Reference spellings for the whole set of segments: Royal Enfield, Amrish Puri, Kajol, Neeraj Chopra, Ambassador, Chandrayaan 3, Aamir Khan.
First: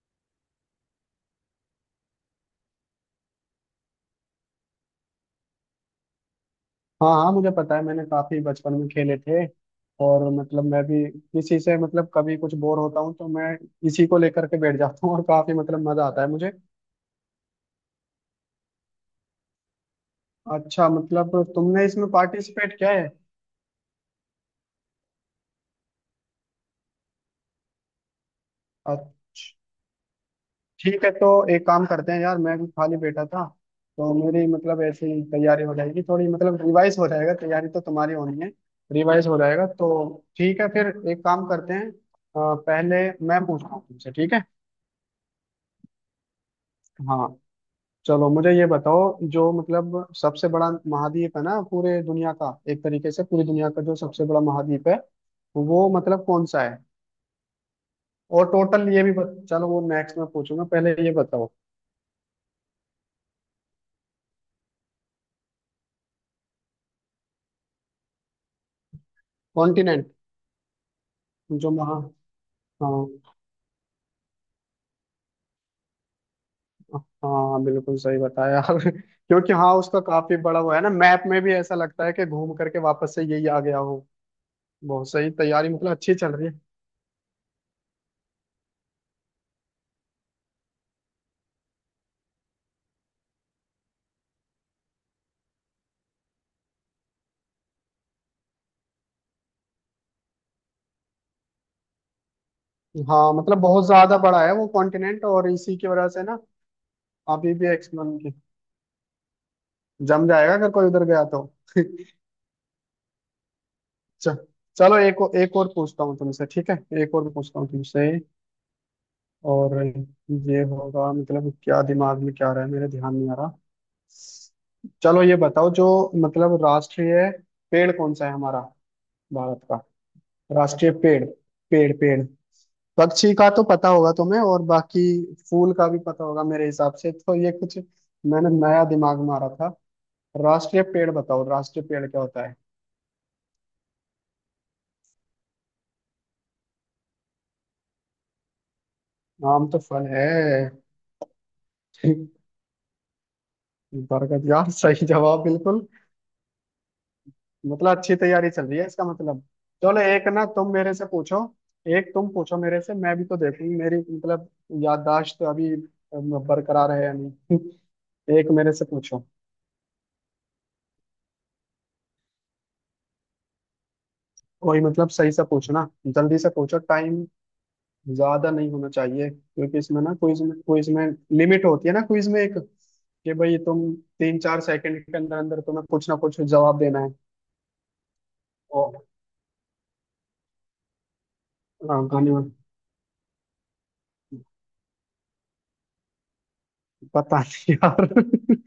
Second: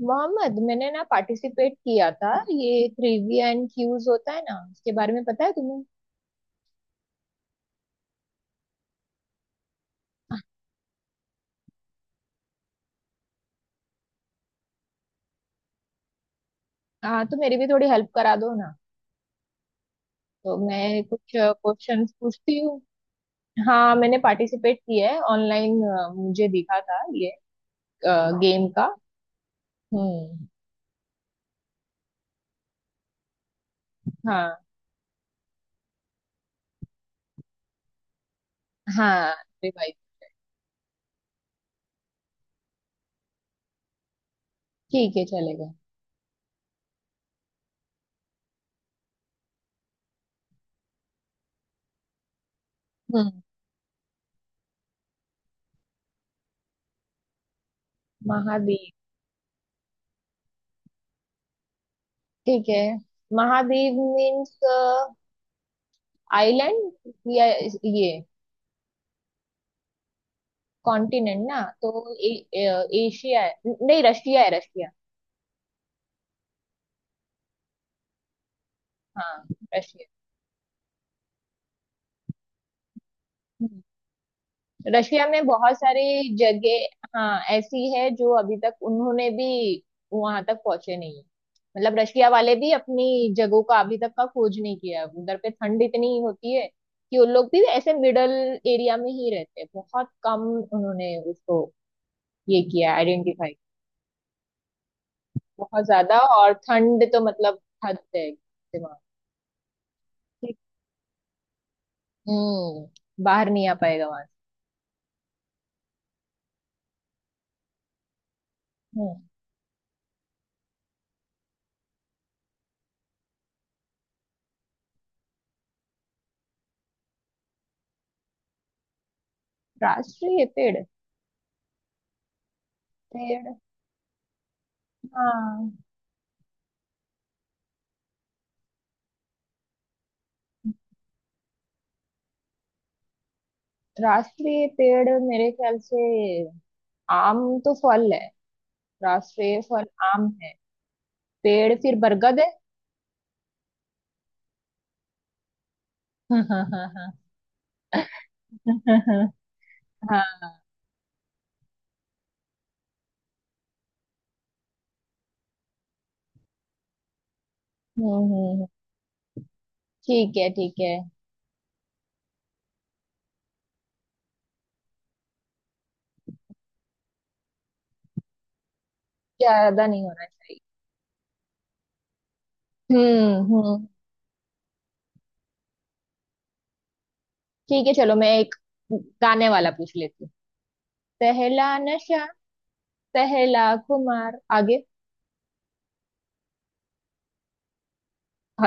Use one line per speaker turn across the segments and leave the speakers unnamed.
मोहम्मद, मैंने ना पार्टिसिपेट किया था। ये ट्रिविया एंड क्यूज होता है ना, उसके बारे में पता है तुम्हें?
हाँ हाँ मुझे पता है, मैंने काफी बचपन में खेले थे। और मतलब मैं भी इसी से, मतलब कभी कुछ बोर होता हूँ तो मैं इसी को लेकर के बैठ जाता हूँ और काफी मतलब मजा आता है मुझे।
हाँ, तो मेरी भी थोड़ी हेल्प करा दो ना। तो
अच्छा,
मैं कुछ
मतलब तुमने इसमें
क्वेश्चंस पूछती
पार्टिसिपेट
हूँ।
किया है।
हाँ, मैंने पार्टिसिपेट किया है ऑनलाइन। मुझे दिखा था ये गेम का।
अच्छा,
हम्म।
ठीक है। तो एक काम करते हैं यार, मैं भी खाली बैठा था तो
हाँ,
मेरी मतलब ऐसे ही तैयारी हो जाएगी, थोड़ी मतलब रिवाइज हो जाएगा। तैयारी तो तुम्हारी होनी है, रिवाइज
हाँ।
हो जाएगा तो।
रिवाइज।
ठीक है, फिर एक काम करते हैं। पहले मैं पूछता हूँ तुमसे, ठीक है।
ठीक है, चलेगा।
हाँ, चलो मुझे ये बताओ, जो मतलब सबसे बड़ा महाद्वीप है ना पूरे दुनिया का, एक तरीके से
हम्म।
पूरी दुनिया का जो सबसे बड़ा महाद्वीप है वो मतलब कौन सा है। और टोटल
महाद्वीप।
ये भी चलो वो नेक्स्ट में पूछूंगा, पहले ये बताओ।
ठीक है। महाद्वीप मीन्स आइलैंड, या ये
कॉन्टिनेंट।
कॉन्टिनेंट ना
जो
तो
महा,
ए, ए,
हाँ
एशिया है, नहीं रशिया है, रशिया।
हाँ बिल्कुल सही बताया।
हाँ,
क्योंकि हाँ उसका
रशिया।
काफी बड़ा वो है ना, मैप में भी ऐसा लगता है कि घूम करके वापस से यही आ गया
हम्म।
हो। बहुत
रशिया
सही,
में
तैयारी
बहुत
मतलब अच्छी चल
सारी
रही है।
जगह, हाँ, ऐसी है जो अभी तक उन्होंने भी वहां तक पहुंचे नहीं है। मतलब रशिया वाले भी अपनी जगहों का अभी तक का खोज नहीं किया है। उधर पे ठंड इतनी होती है कि उन लोग भी ऐसे मिडल एरिया में ही रहते हैं। बहुत कम उन्होंने उसको ये किया
हाँ,
आइडेंटिफाई।
मतलब बहुत ज्यादा बड़ा है वो कॉन्टिनेंट, और इसी
बहुत
की वजह
ज्यादा,
से ना
और ठंड तो
अभी
मतलब
भी
हद है,
एक्सप्लोर।
दिमाग।
जम जाएगा अगर कोई उधर गया तो।
बाहर नहीं आ पाएगा वहां से।
च- चलो एक और, एक और पूछता हूँ तुमसे, ठीक है। एक और पूछता हूँ तुमसे।
हम्म।
और ये होगा मतलब, क्या दिमाग में क्या आ रहा है मेरे, ध्यान नहीं आ रहा। चलो ये बताओ जो मतलब राष्ट्रीय पेड़ कौन सा है हमारा, भारत का
राष्ट्रीय पेड़,
राष्ट्रीय पेड़। पेड़ पक्षी का
पेड़?
तो पता होगा तुम्हें और बाकी
हाँ।
फूल का भी पता होगा मेरे हिसाब से, तो ये कुछ मैंने नया दिमाग मारा था। राष्ट्रीय पेड़ बताओ, राष्ट्रीय पेड़ क्या होता है।
राष्ट्रीय पेड़ मेरे ख्याल से आम, तो फल है, राष्ट्रीय
नाम तो
फल
फन है।
आम है। पेड़ फिर बरगद है।
बरगद, यार सही जवाब बिल्कुल।
हाँ।
मतलब अच्छी तैयारी चल रही है इसका मतलब। चलो एक ना तुम मेरे से पूछो। एक तुम पूछो मेरे से, मैं भी तो देखूंगी मेरी मतलब याददाश्त अभी बरकरार है या
हम्म,
नहीं। एक
हम्म।
मेरे से पूछो।
ठीक है, ठीक है।
कोई मतलब सही से पूछो ना, जल्दी से पूछो। टाइम ज्यादा नहीं होना चाहिए क्योंकि
ज्यादा
इसमें
नहीं
ना
होना
क्विज में,
चाहिए।
क्विज में लिमिट होती है ना, क्विज में एक कि
हम्म,
भाई
हम्म।
तुम 3 4 सेकंड के अंदर अंदर तुम्हें कुछ ना कुछ जवाब देना है।
ठीक है, चलो मैं एक
ओ,
गाने वाला पूछ लेती हूँ। पहला
हाँ,
नशा,
धन्यवाद।
पहला खुमार, आगे?
पता नहीं यार।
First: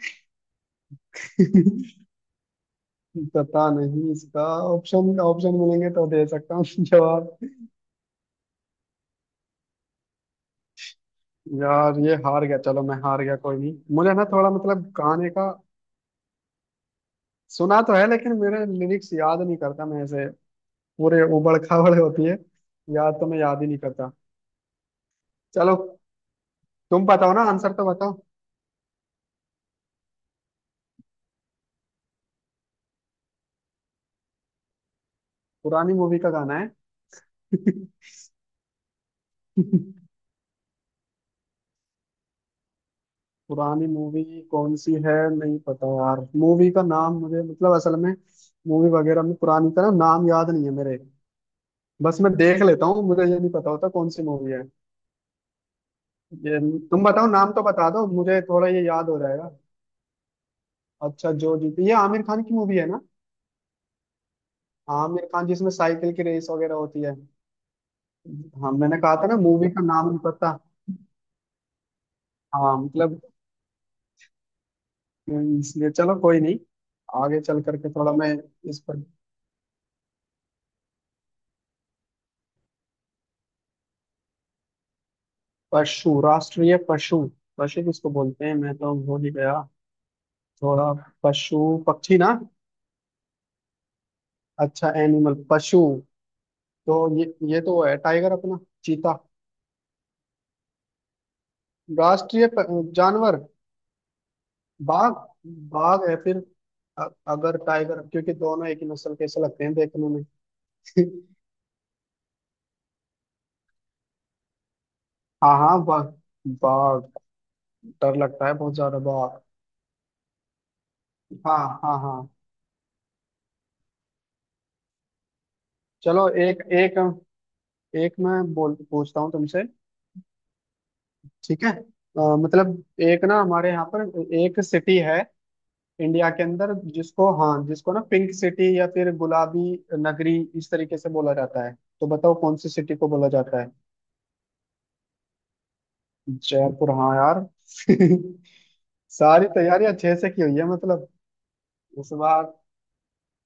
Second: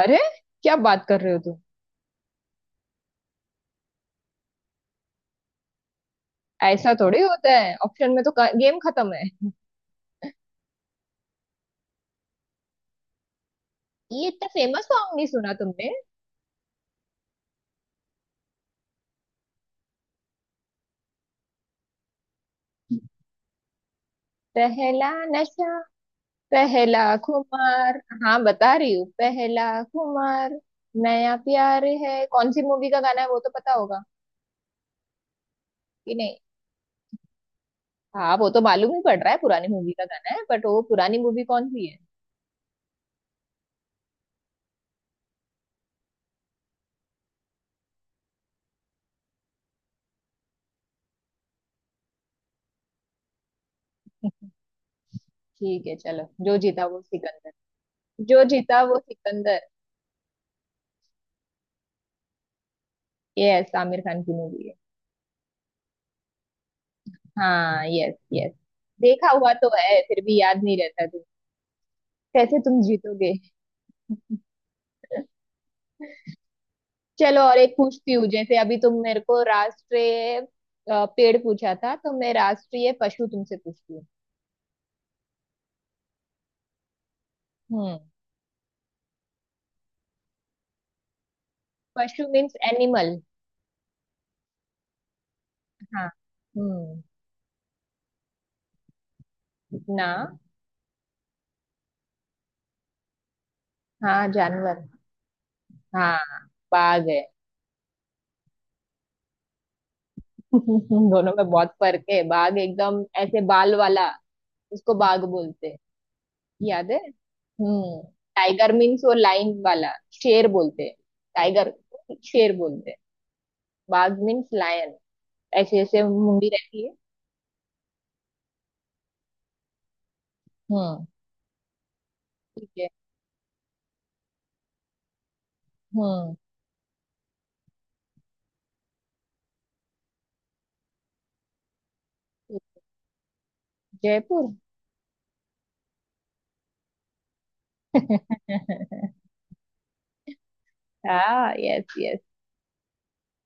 अरे, क्या बात कर रहे हो तुम?
पता नहीं इसका। ऑप्शन ऑप्शन मिलेंगे तो दे सकता हूँ।
ऐसा थोड़ी
जवाब
होता है, ऑप्शन में तो गेम खत्म है।
यार, ये हार गया, चलो मैं हार गया कोई नहीं। मुझे ना
ये इतना
थोड़ा मतलब
फेमस सॉन्ग नहीं
गाने का,
सुना तुमने?
सुना तो है लेकिन मेरे लिरिक्स याद नहीं करता मैं ऐसे, पूरे उबड़ खाबड़ होती है। याद तो मैं याद ही नहीं करता।
पहला
चलो
नशा, पहला
तुम बताओ ना, आंसर तो
खुमार।
बताओ।
हाँ, बता रही हूँ, पहला खुमार नया प्यार है, कौन सी मूवी का गाना है वो तो पता होगा
पुरानी
कि
मूवी का
नहीं?
गाना है।
हाँ, वो तो मालूम ही पड़ रहा है पुरानी मूवी का गाना है, बट वो पुरानी मूवी कौन सी है?
पुरानी मूवी कौन सी है? नहीं पता यार, मूवी का नाम मुझे मतलब असल में मूवी वगैरह में पुरानी का ना नाम याद नहीं है मेरे। बस मैं देख लेता हूँ, मुझे ये नहीं पता होता कौन सी मूवी है।
ठीक है, चलो। जो
ये
जीता वो
तुम बताओ
सिकंदर।
नाम तो, बता दो मुझे
जो
थोड़ा,
जीता
ये
वो
याद हो रहा है।
सिकंदर।
अच्छा जो जीती, ये आमिर खान की मूवी है ना।
यस, आमिर खान की मूवी है।
आमिर खान जिसमें साइकिल की रेस वगैरह होती है।
हाँ, यस, यस।
हाँ मैंने कहा था
देखा
ना
हुआ तो
मूवी का
है
नाम नहीं
फिर भी
पता।
याद नहीं रहता, तुम कैसे
हाँ
तुम
मतलब,
जीतोगे?
इसलिए चलो कोई नहीं। आगे
चलो और
चल
एक
करके थोड़ा
पूछती हूँ।
मैं
जैसे अभी
इस
तुम
पर।
मेरे को राष्ट्रीय पेड़ पूछा था, तो मैं राष्ट्रीय पशु तुमसे पूछती हूँ।
पशु, राष्ट्रीय पशु, पशु
हम्म।
किसको बोलते हैं मैं तो भूल ही गया थोड़ा। पशु, पक्षी
पशु
ना।
Means animal.
अच्छा एनिमल, पशु।
हाँ। हम्म।
तो ये तो है टाइगर अपना, चीता।
ना।
राष्ट्रीय प- जानवर।
हाँ, जानवर।
बाघ, बाघ है
हाँ,
फिर।
बाघ है।
अगर टाइगर, क्योंकि दोनों एक ही नस्ल के ऐसे लगते हैं देखने में।
दोनों में बहुत फर्क है। बाघ एकदम ऐसे बाल वाला, उसको बाघ
हाँ
बोलते हैं।
हाँ बाघ,
याद है?
बाघ।
हम्म।
डर लगता है
टाइगर
बहुत ज्यादा
मीन्स वो
बाघ।
लाइन वाला, शेर बोलते हैं।
हाँ,
टाइगर
हाँ हाँ।
को शेर बोलते हैं। बाघ मीन्स लायन। ऐसे ऐसे
चलो
मुंडी
एक
रहती है।
एक, एक मैं बोल पूछता हूँ तुमसे,
हम्म।
ठीक है।
ठीक
मतलब
है।
एक ना हमारे यहाँ पर एक सिटी है इंडिया
हम्म।
के अंदर जिसको, हाँ जिसको ना पिंक सिटी या फिर गुलाबी नगरी इस तरीके से बोला जाता है। तो बताओ कौन सी सिटी को बोला जाता है।
जयपुर।
जयपुर, हाँ यार। सारी तैयारियां अच्छे से की हुई है मतलब।
हाँ, यस,
इस
यस।
बार,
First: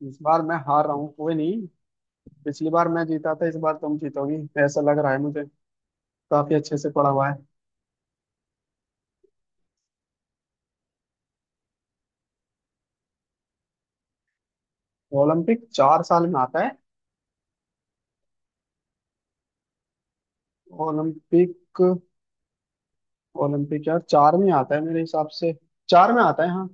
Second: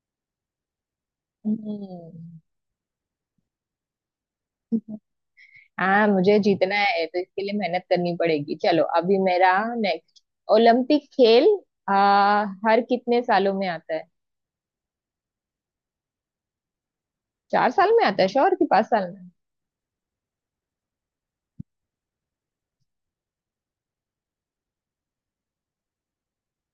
इस बार मैं हार रहा हूँ कोई नहीं।
हम्म।
पिछली बार मैं जीता था, इस बार तुम जीतोगी ऐसा लग रहा है मुझे।
हाँ, मुझे
काफी
जीतना
अच्छे से
है
पढ़ा
तो
हुआ है।
इसके लिए मेहनत करनी पड़ेगी। चलो, अभी मेरा नेक्स्ट। ओलंपिक खेल आ, हर कितने सालों में आता है?
ओलंपिक 4 साल में आता है।
4 साल में आता है श्योर, कि 5 साल में?
ओलंपिक, ओलंपिक यार चार में आता है मेरे हिसाब से, चार में आता है हाँ।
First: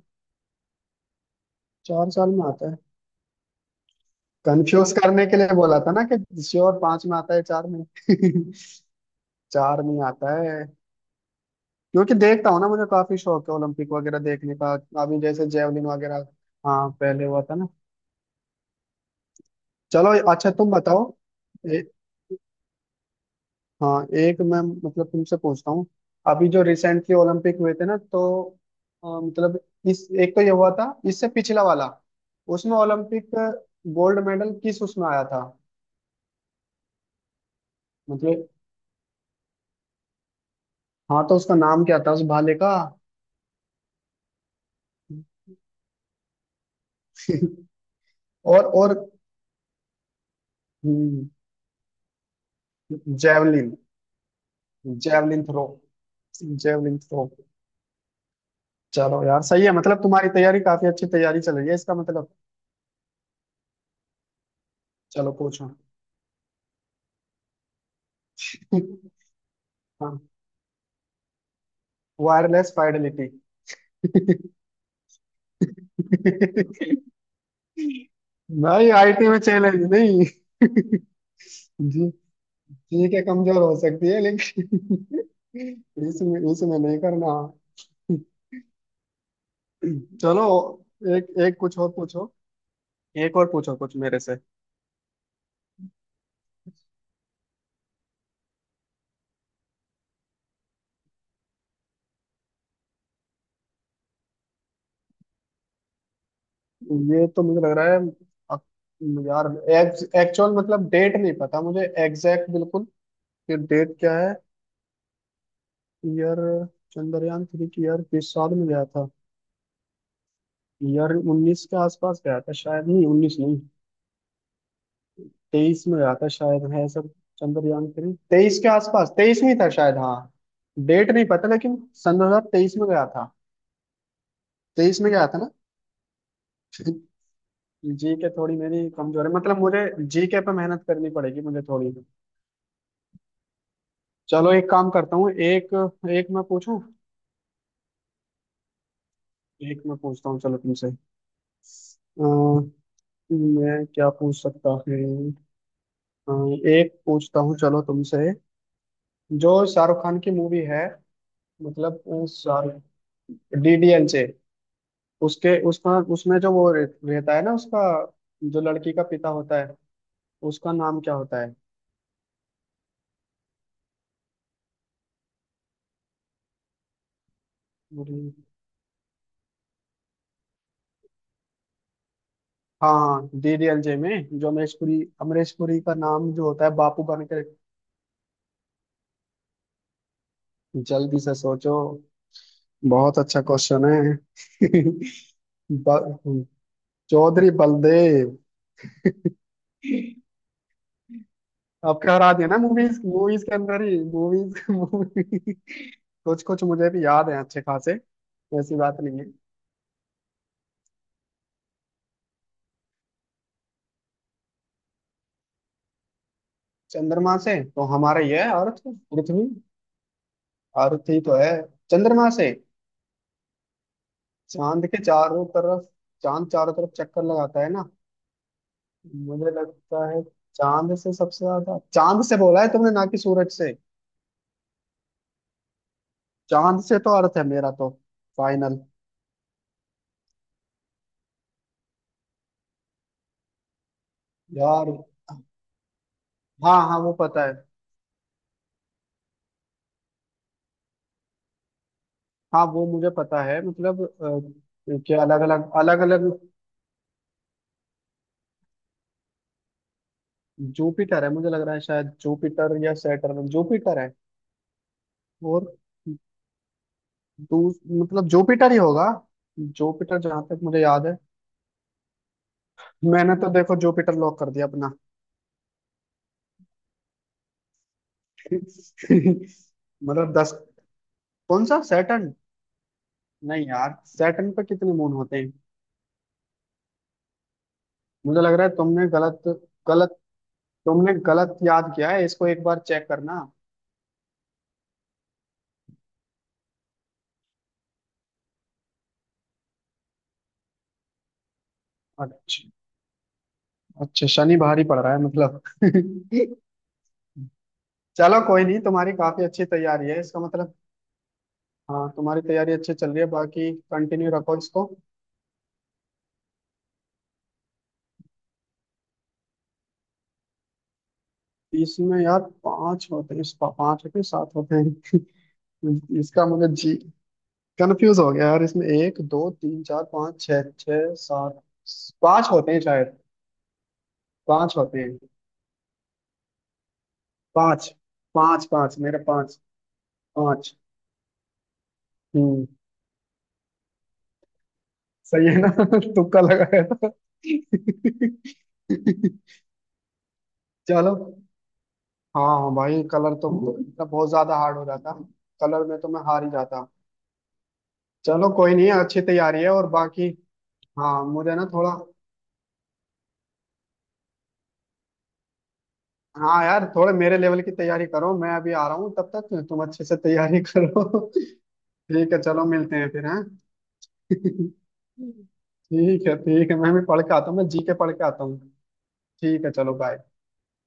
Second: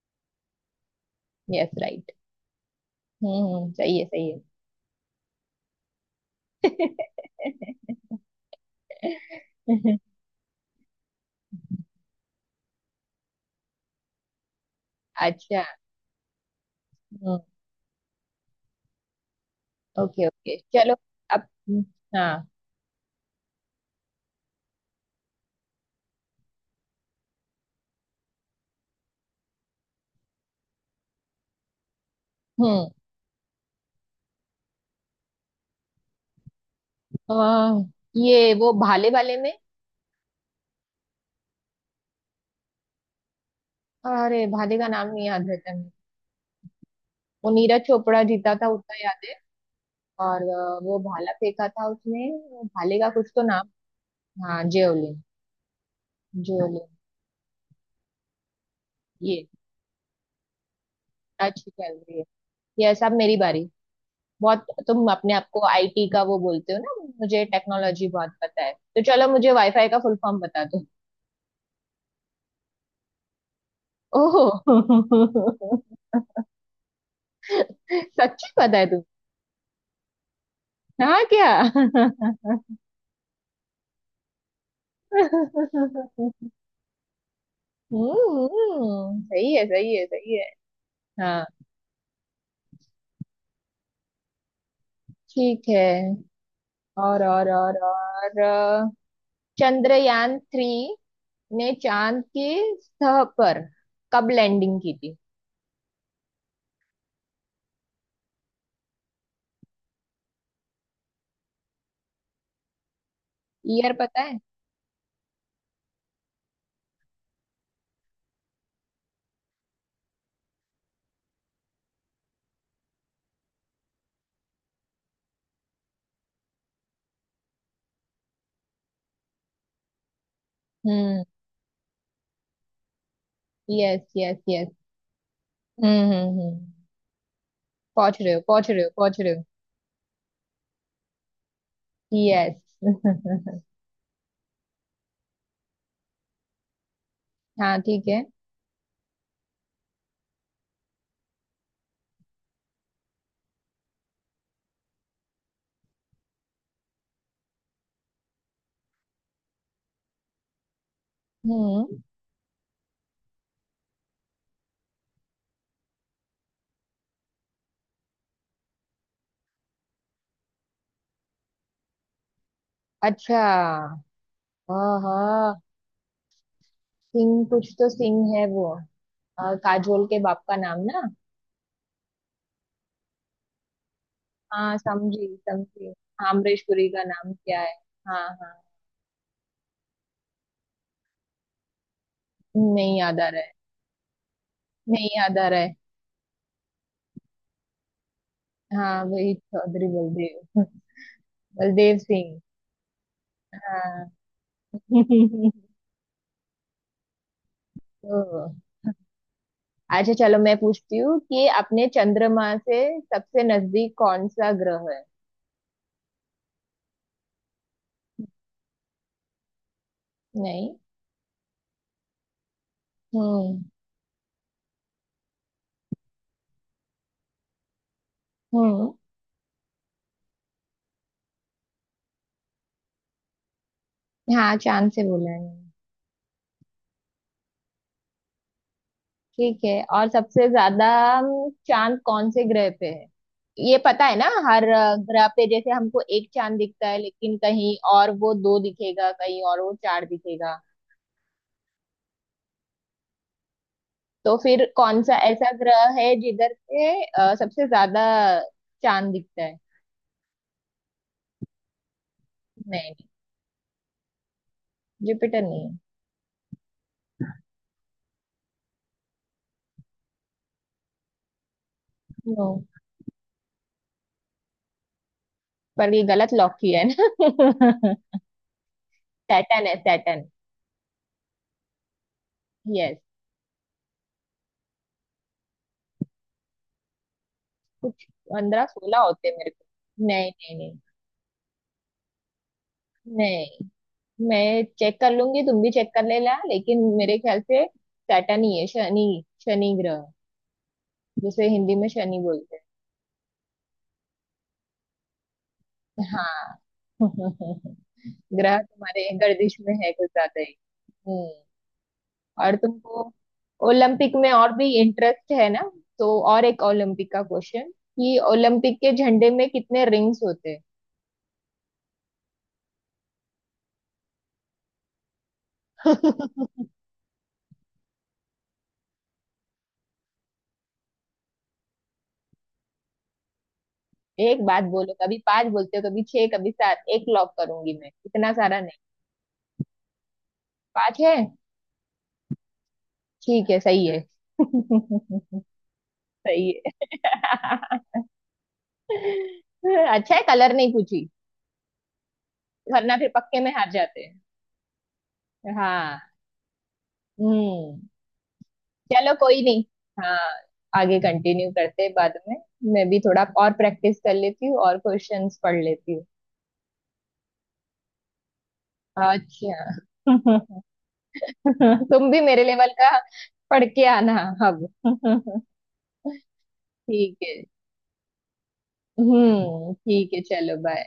यस,
चार
राइट।
साल में आता है।
हम्म, सही है, सही है।
कंफ्यूज करने के लिए बोला था ना कि श्योर, पांच में आता है, चार में। चार में आता है। क्योंकि देखता हूँ ना, मुझे काफी शौक है ओलंपिक वगैरह देखने का। अभी जैसे
अच्छा।
जेवलिन वगैरह, हाँ पहले
हम्म।
हुआ था ना। चलो,
ओके,
अच्छा
ओके,
तुम
चलो।
बताओ।
अब।
ए,
हाँ।
हाँ एक मैं मतलब तुमसे पूछता हूँ। अभी जो रिसेंटली ओलंपिक हुए थे ना तो मतलब इस, एक तो ये हुआ था इससे पिछला वाला, उसमें
हम्म।
ओलंपिक गोल्ड मेडल किस, उसमें आया था,
आ,
मतलब।
ये वो भाले वाले में।
हाँ तो उसका नाम क्या था उस भाले का।
अरे, भाले का नाम नहीं याद रहता। वो नीरज चोपड़ा जीता
और
था, उतना
और।
याद है। और वो
हम्म,
भाला फेंका था उसने, वो भाले का कुछ तो नाम।
जेवलिन,
हाँ, javelin.
Javelin throw,
javelin.
Javelin throw. चलो यार
ये
सही है मतलब, तुम्हारी तैयारी काफी अच्छी, तैयारी चल रही
अच्छी
है
चल
इसका
रही है।
मतलब।
ये सब मेरी बारी बहुत। तुम
चलो
अपने आप को
पूछो।
आईटी का वो बोलते हो ना, मुझे टेक्नोलॉजी बहुत पता है, तो चलो मुझे वाईफाई का फुल
हाँ,
फॉर्म बता दो।
Wireless fidelity.
ओह। सच्ची, पता है
भाई
तुम?
आईटी में चैलेंज नहीं।
हाँ, क्या?
जी ठीक है, कमजोर हो सकती है लेकिन इसमें, इसमें नहीं करना।
हम्म, सही है, सही है, सही
चलो
है।
एक
हाँ,
एक कुछ और पूछो, एक और पूछो कुछ मेरे से।
ठीक है। और और और और चंद्रयान 3 ने चांद की सतह पर कब लैंडिंग की थी?
ये तो मुझे लग रहा है अ- यार, एक्चुअल मतलब डेट नहीं पता मुझे एग्जैक्ट बिल्कुल कि
ईयर
डेट क्या
पता
है।
है?
ईयर। चंद्रयान थ्री की ईयर किस साल में गया था। ईयर 19 के आसपास गया था शायद, नहीं 19 नहीं, 23 में गया था शायद है सब। चंद्रयान थ्री 23 के आसपास, 23 में ही था शायद हाँ, डेट
हम्म,
नहीं पता लेकिन। सन 2023 में गया था।
Yes, yes, yes.
तेईस में गया था ना।
हम्म, हम्म, हम्म।
जी
पहुंच
के
रहे हो,
थोड़ी
पहुंच रहे
मेरी
हो, पहुंच
कमजोर
रहे
है
हो।
मतलब, मुझे जी के पे मेहनत करनी पड़ेगी मुझे थोड़ी।
यस।
चलो एक काम करता हूँ, एक, एक मैं पूछूं,
हाँ, ठीक है।
एक मैं पूछता हूँ चलो तुमसे। अ, मैं क्या पूछ सकता हूँ। हाँ, एक पूछता हूँ चलो तुमसे। जो शाहरुख खान की मूवी है,
हम्म।
मतलब शाहरुख, डीडीएल से, उसके उसका उसमें जो वो रहता है ना, उसका जो लड़की का पिता होता है उसका नाम क्या होता है।
अच्छा, हाँ, हाँ, सिंह, कुछ तो सिंह है
मुझे-
वो। काजोल के बाप का नाम ना?
हाँ हाँ DDLJ में जो अमरीश
हाँ,
पुरी,
समझी,
अमरीश पुरी
समझी।
का
हाँ,
नाम जो
अमरीश
होता है
पुरी का
बापू
नाम
बनकर।
क्या है? हाँ, हाँ।
जल्दी से सोचो,
नहीं
बहुत
याद आ रहा
अच्छा
है।
क्वेश्चन है।
नहीं याद आ रहा है।
ब- चौधरी बलदेव।
हाँ, वही चौधरी बलदेव। बलदेव
आपका हरा
सिंह।
दिया ना, मूवीज मूवीज के अंदर ही,
हाँ।
मूवीज मूवी कुछ कुछ मुझे भी याद है अच्छे खासे।
तो
ऐसी बात नहीं है।
अच्छा, चलो मैं पूछती हूँ कि अपने चंद्रमा से सबसे नजदीक कौन सा ग्रह है?
चंद्रमा से तो हमारा ये है, अर्थ, पृथ्वी।
नहीं।
अर्थ ही तो है। चंद्रमा से,
हम्म,
चांद के चारों तरफ, चांद चारों तरफ चक्कर लगाता है ना,
हम्म।
मुझे लगता है। चांद से सबसे ज्यादा, चांद से बोला है तुमने ना कि सूरज से।
हाँ चांद से बोला है मैंने।
चांद से तो अर्थ है मेरा तो, फाइनल।
ठीक है, और सबसे ज्यादा चांद कौन से ग्रह पे है? ये पता है ना हर
यार,
ग्रह पे, जैसे हमको एक चांद
हाँ
दिखता है,
हाँ वो
लेकिन
पता है।
कहीं और वो दो दिखेगा, कहीं और वो चार दिखेगा।
हाँ वो मुझे पता है मतलब।
तो फिर कौन सा
क्या अलग
ऐसा
अलग,
ग्रह
अलग
है
अलग,
जिधर पे सबसे ज्यादा चांद दिखता है?
जुपिटर है मुझे लग रहा है शायद, जुपिटर
नहीं, नहीं।
या सैटर्न, जुपिटर है।
जुपिटर नहीं
और
है।
दूस मतलब जुपिटर ही होगा जुपिटर, जहां तक मुझे याद है।
नो।
मैंने तो देखो जुपिटर लॉक कर दिया अपना।
पर ये गलत लॉक किया है ना? सैटर्न है, सैटर्न।
मतलब दस, कौन सा सैटर्न?
यस।
नहीं यार सैटर्न पे कितने मून होते हैं?
कुछ।
मुझे लग
पंद्रह
रहा है
सोलह
तुमने
होते हैं
गलत,
मेरे को।
गलत,
नहीं, नहीं, नहीं,
तुमने गलत याद किया है इसको एक बार चेक करना।
नहीं। मैं चेक कर लूंगी, तुम भी चेक कर लेना। लेकिन मेरे ख्याल से सैटर्न ही है, शनि, शनि ग्रह जिसे हिंदी में शनि बोलते
अच्छा, अच्छा शनि भारी पड़ रहा है मतलब।
हैं। हाँ।
चलो
ग्रह
कोई नहीं,
तुम्हारे
तुम्हारी काफी
गर्दिश
अच्छी
में है कुछ
तैयारी है इसका
ज्यादा ही।
मतलब।
हम्म।
हाँ तुम्हारी
और
तैयारी अच्छी
तुमको
चल रही है, बाकी
ओलंपिक में
कंटिन्यू
और
रखो
भी
इसको।
इंटरेस्ट है ना, तो और एक ओलंपिक का क्वेश्चन, कि ओलंपिक के झंडे में कितने रिंग्स होते हैं?
इसमें यार 5 होते हैं, 5 होते हैं, 7 होते हैं। इसका मुझे जी कंफ्यूज हो गया यार, इसमें 1 2 3 4 5 6, 6 7। पांच होते हैं शायद।
एक बात
5
बोलो,
होते हैं,
कभी पांच बोलते हो, कभी छह, कभी सात। एक लॉक करूंगी
पांच,
मैं, इतना सारा
पांच
नहीं।
पांच मेरे 5, पांच।
पांच है।
हम्म।
ठीक है, सही है।
सही है ना। तुक्का
सही
लगाया था।
है। अच्छा है, कलर नहीं पूछी,
चलो, हाँ हाँ
वरना
भाई
फिर
कलर
पक्के में
तो
हार जाते
मतलब
हैं।
बहुत ज्यादा हार्ड हो जाता। कलर में तो
हाँ।
मैं हार ही जाता।
हम्म।
चलो कोई नहीं,
चलो,
अच्छी
कोई
तैयारी
नहीं।
है और
हाँ।
बाकी।
आगे
हाँ
कंटिन्यू
मुझे ना
करते हैं
थोड़ा,
बाद में। मैं भी थोड़ा और प्रैक्टिस कर लेती हूँ और क्वेश्चंस पढ़ लेती हूँ।
हाँ यार थोड़े मेरे लेवल की तैयारी करो, मैं अभी आ रहा हूँ तब
अच्छा।
तक तुम अच्छे से तैयारी करो।
तुम भी
ठीक है
मेरे
चलो
लेवल का
मिलते हैं फिर, हाँ।
पढ़ के आना अब।
ठीक है, ठीक है मैं भी
ठीक
पढ़
है।
के आता हूँ, मैं जी के पढ़ के आता हूँ। ठीक है
हम्म,
चलो
ठीक है,
बाय।
चलो, बाय।